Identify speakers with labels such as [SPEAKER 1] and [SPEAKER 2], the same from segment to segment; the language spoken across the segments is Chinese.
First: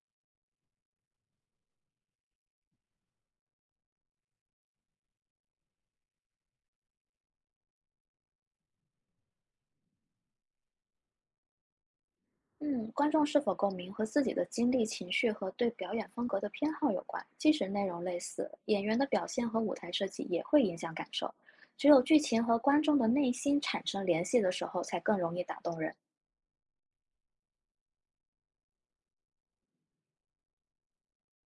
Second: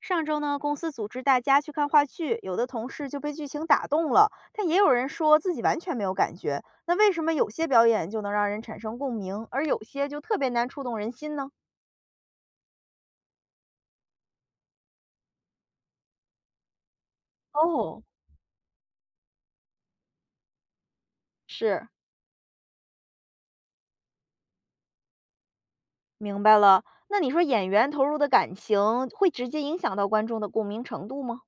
[SPEAKER 1] 上周呢，公司组织大家去看话剧，有的同事就被剧情打动了，但也有人说自己完全没有感觉。那为什么有些表演就能让人产生共鸣，而有些就特别难触动人心呢？
[SPEAKER 2] 嗯，观众是否共鸣和自己的经历、情绪和对表演风格的偏好有关。即使内容
[SPEAKER 1] 哦，
[SPEAKER 2] 类似，演员的表现和舞台设计也会影响感受。只
[SPEAKER 1] 是，
[SPEAKER 2] 有剧情和观众的内心产生联系的时候，才更容易打动人。
[SPEAKER 1] 明白了。那你说演员投入的感情会直接影响到观众的共鸣程度吗？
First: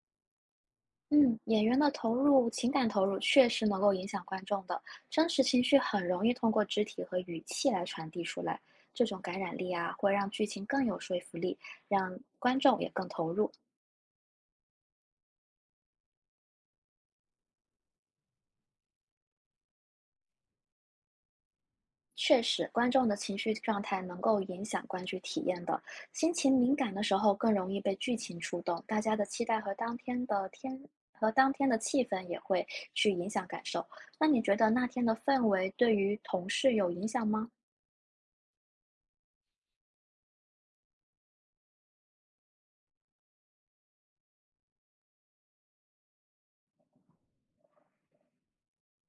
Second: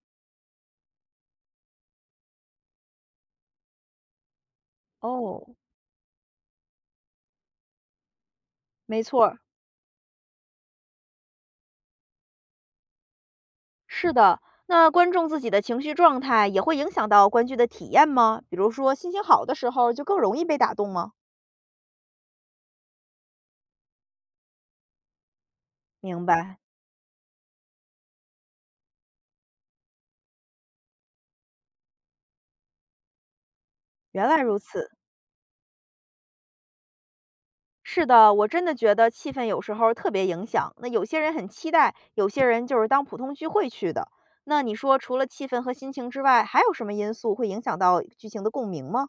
[SPEAKER 2] 嗯，演员的投入、情感投入确实能够影响观众的真实
[SPEAKER 1] 哦，
[SPEAKER 2] 情绪，很容易通过肢体和语气来传递出来。这
[SPEAKER 1] 没
[SPEAKER 2] 种
[SPEAKER 1] 错
[SPEAKER 2] 感
[SPEAKER 1] 儿，
[SPEAKER 2] 染力啊，会让剧情更有说服力，让观众也更投入。
[SPEAKER 1] 是的。那观众自己的情绪状态也会影响到观剧的体验吗？比如说心情好的时候就更容易被打动吗？
[SPEAKER 2] 确实，观众的情绪状态能够影响观剧体验的。
[SPEAKER 1] 明
[SPEAKER 2] 心情
[SPEAKER 1] 白，
[SPEAKER 2] 敏感的时候，更容易被剧情触动，大家的期待和当天的气氛也会去影响感受。那
[SPEAKER 1] 原
[SPEAKER 2] 你
[SPEAKER 1] 来
[SPEAKER 2] 觉
[SPEAKER 1] 如
[SPEAKER 2] 得那
[SPEAKER 1] 此。
[SPEAKER 2] 天的氛围对于同事有影响吗？
[SPEAKER 1] 是的，我真的觉得气氛有时候特别影响。那有些人很期待，有些人就是当普通聚会去的。那你说，除了气氛和心情之外，还有什么因素会影响到剧情的共鸣吗？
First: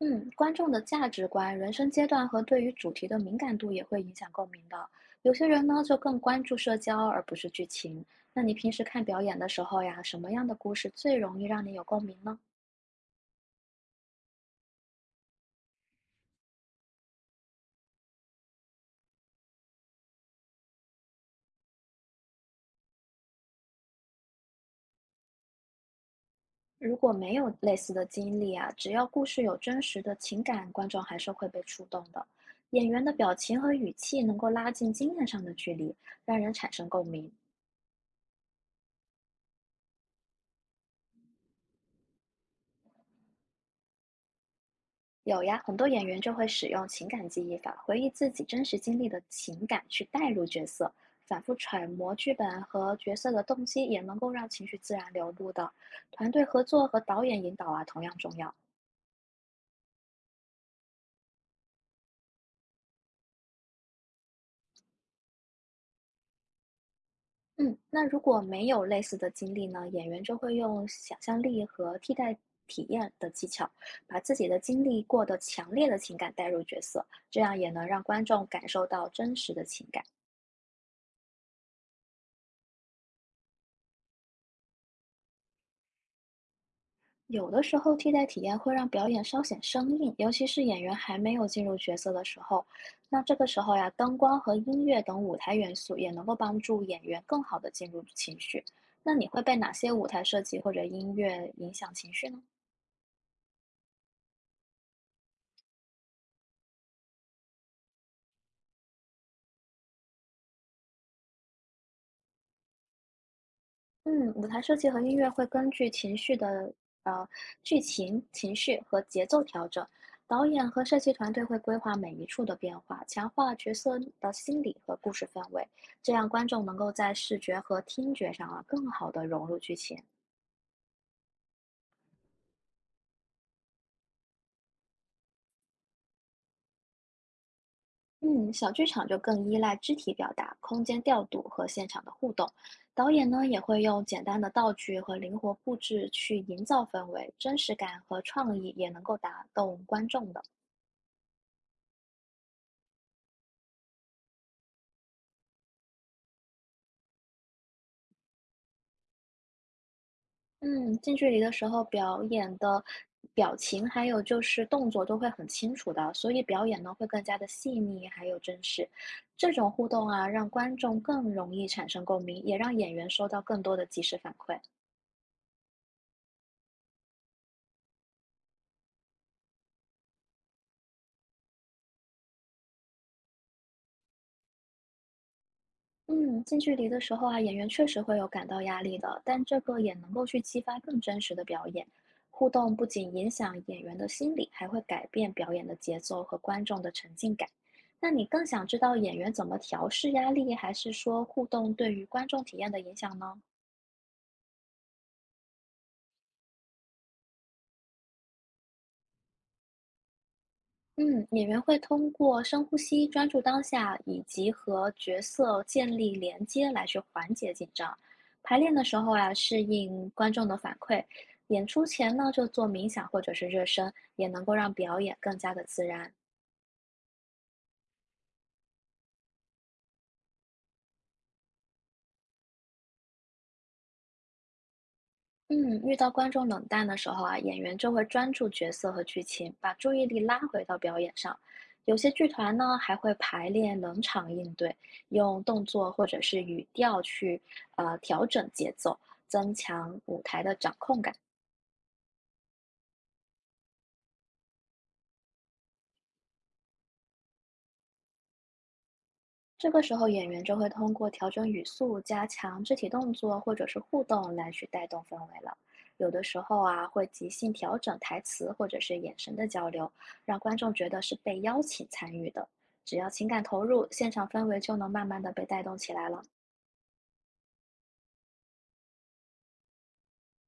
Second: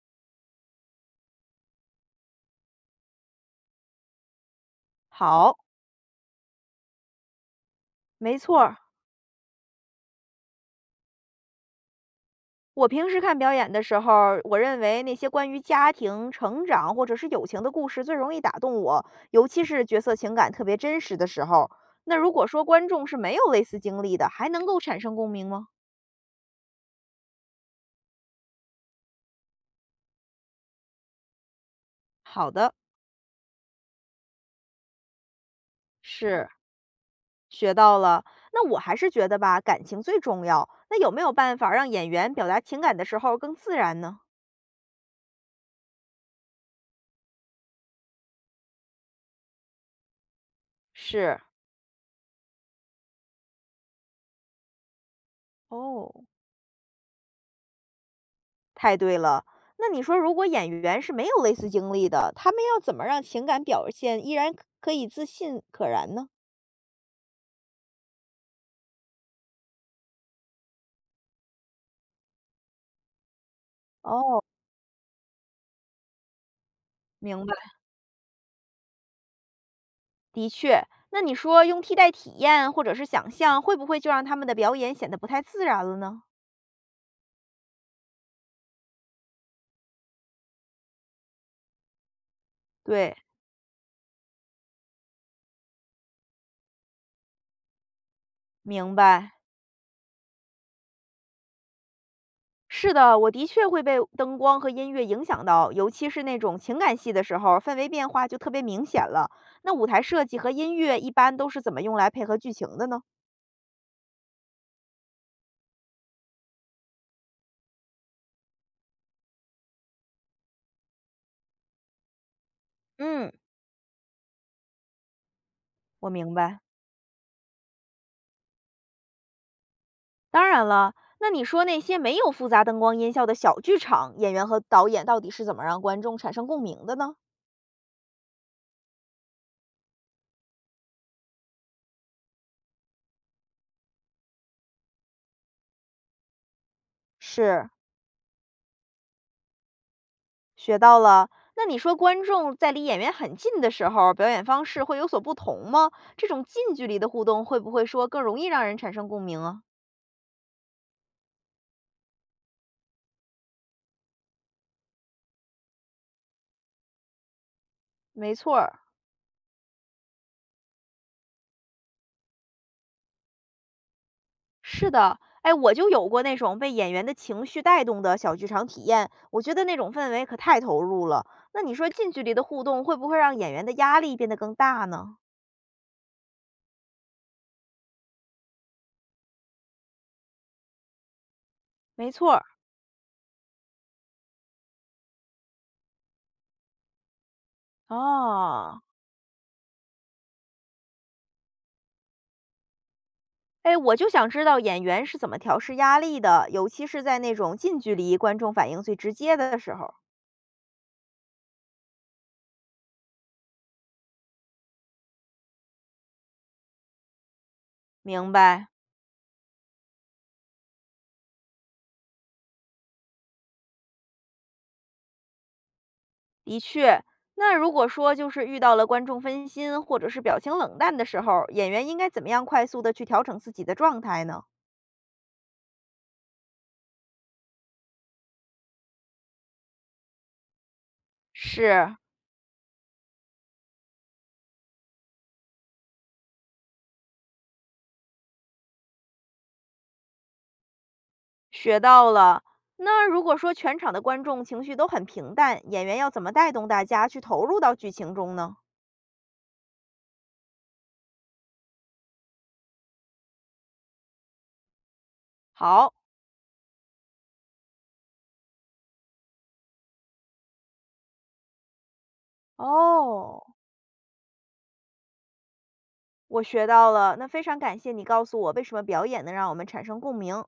[SPEAKER 2] 嗯，观众的价值观、人生阶段和对于主题的敏感度也会影响共鸣的。有些
[SPEAKER 1] 好，
[SPEAKER 2] 人呢，就更关注社交而不是剧情。
[SPEAKER 1] 没
[SPEAKER 2] 那你
[SPEAKER 1] 错
[SPEAKER 2] 平
[SPEAKER 1] 儿。
[SPEAKER 2] 时看表演的时候呀，什么样的故事最容易让你有共鸣呢？
[SPEAKER 1] 我平时看表演的时候儿我认为那些关于家庭、成长或者是友情的故事最容易打动我，尤其是角色情感特别真实的时候。那如果说观众是没有类似经历的，还能够产生共鸣吗？
[SPEAKER 2] 如果没有类似的经历啊，只要故事有真实的情感，观众还是会被触动的。
[SPEAKER 1] 好的，
[SPEAKER 2] 演员的表情和语气能够拉近经验上的距离，让
[SPEAKER 1] 是
[SPEAKER 2] 人产生共鸣。
[SPEAKER 1] 学到了。那我还是觉得吧，感情最重要。那有没有办法让演员表达情感的时候更自然呢？
[SPEAKER 2] 有呀，很多演员就会使用情感记忆法，回忆自己真实经历的情感，去带入角色，
[SPEAKER 1] 是
[SPEAKER 2] 反复揣摩剧本和角色的动机，也能够让情绪自然流露的。
[SPEAKER 1] 哦，
[SPEAKER 2] 团队合作和导演引导啊，同样重要。
[SPEAKER 1] 太对了。那你说，如果演员是没有类似经历的，他们要怎么让情感表现依然可可以自信可然呢？
[SPEAKER 2] 嗯，那如果没有类似的经历呢，演员就会用想象力和替代体验的技巧，把自
[SPEAKER 1] 哦，
[SPEAKER 2] 己的经历过的强烈的情感带入角色，这
[SPEAKER 1] 明白。
[SPEAKER 2] 样也能让观众感受到真实的情感。
[SPEAKER 1] 的确，那你说用替代体验或者是想象，会不会就让他们的表演显得不太自然了呢？
[SPEAKER 2] 有的时候，替代体验会让表演稍显生硬，尤其是演员还没有进入角色的时候。
[SPEAKER 1] 对，
[SPEAKER 2] 那这个时候呀，灯光和音乐等舞台元素也能够帮助演员更好的进入情绪。
[SPEAKER 1] 明
[SPEAKER 2] 那你
[SPEAKER 1] 白。
[SPEAKER 2] 会被哪些舞台设计或者音乐影响情绪呢？
[SPEAKER 1] 是的，我的确会被灯光和音乐影响到，尤其是那种情感戏的时候，氛围变化就特别明显了。那舞台设计和音乐一般都是怎么用来配合剧情的呢？
[SPEAKER 2] 嗯，舞台设计和音乐会根据情绪的呃剧情、情绪和节奏调整，导演和设计团队会规划每一处的变化，强
[SPEAKER 1] 嗯，
[SPEAKER 2] 化角色的心理和故事氛围，
[SPEAKER 1] 我
[SPEAKER 2] 这样
[SPEAKER 1] 明
[SPEAKER 2] 观
[SPEAKER 1] 白。
[SPEAKER 2] 众能够在视觉和听觉上啊更好的融入剧情。
[SPEAKER 1] 当然了，那你说那些没有复杂灯光音效的小剧场，演员和导演到底是怎么让观众产生共鸣的呢？
[SPEAKER 2] 嗯，小剧场就更依赖肢体表达、空间调度和现场的互动。导演呢也会用简单的道具和灵活布置去营造氛围，真
[SPEAKER 1] 是，
[SPEAKER 2] 实感和创意也能够打动观众的。
[SPEAKER 1] 学到了。那你说观众在离演员很近的时候，表演方式会有所不同吗？这种近距离的互动会不会说更容易让人产生共鸣啊？
[SPEAKER 2] 嗯，近距离的时候表演的表情，还有就是动作都会很清楚的，所以表演呢会更加的细腻，还
[SPEAKER 1] 没
[SPEAKER 2] 有
[SPEAKER 1] 错
[SPEAKER 2] 真
[SPEAKER 1] 儿。
[SPEAKER 2] 实。这种互动啊，让观众更容易产生共鸣，也让演员收到更多的及时反馈。
[SPEAKER 1] 是的，哎，我就有过那种被演员的情绪带动的小剧场体验，我觉得那种氛围可太投入了。那你说近距离的互动会不会让演员的压力变得更大呢？
[SPEAKER 2] 嗯，近距离的时候啊，演员确实会有感到压力的，但这个也能够去激发更真实的表演。
[SPEAKER 1] 没错儿，
[SPEAKER 2] 互动不仅影响演员的心理，还会改变表演的节奏和观众的沉浸感。那你更想知
[SPEAKER 1] 哦，
[SPEAKER 2] 道演员怎么调试压力，还是说互动对于观众体验的影响呢？
[SPEAKER 1] 哎，我就想知道演员是怎么调试压力的，尤其是在那种近距离观众反应最直接的时候。
[SPEAKER 2] 嗯，演员会通过深呼吸、专注当下，以及和角色建立连接来去缓解紧张。
[SPEAKER 1] 明
[SPEAKER 2] 排
[SPEAKER 1] 白，
[SPEAKER 2] 练的时候啊，适应观众的反馈；演出前呢，就做冥想或者是热身，也能够让表演更加的自然。
[SPEAKER 1] 的确。那如果说就是遇到了观众分心或者是表情冷淡的时候，演员应该怎么样快速的去调整自己的状态呢？
[SPEAKER 2] 嗯，遇到观众冷淡的时候啊，演员就会专注角色和剧情，把注意力拉回到表演上。有
[SPEAKER 1] 是，
[SPEAKER 2] 些剧团呢还会排练冷场应对，用动作或者是语调去调整节奏，增强舞台的掌控感。
[SPEAKER 1] 学到了。那如果说全场的观众情绪都很平淡，演员要怎么带动大家去投入到剧情中呢？
[SPEAKER 2] 这个时候，演员就会通过调整语速、加强肢体动作或者是互动来去带动氛围了。
[SPEAKER 1] 好，
[SPEAKER 2] 有的时候啊，会即兴调整台词或者是眼神的交流，让观众觉得是被邀请参与的。只要情感
[SPEAKER 1] 哦，
[SPEAKER 2] 投入，现场氛围就能慢慢的被带动起来了。
[SPEAKER 1] 我学到了。那非常感谢你告诉我为什么表演能让我们产生共鸣。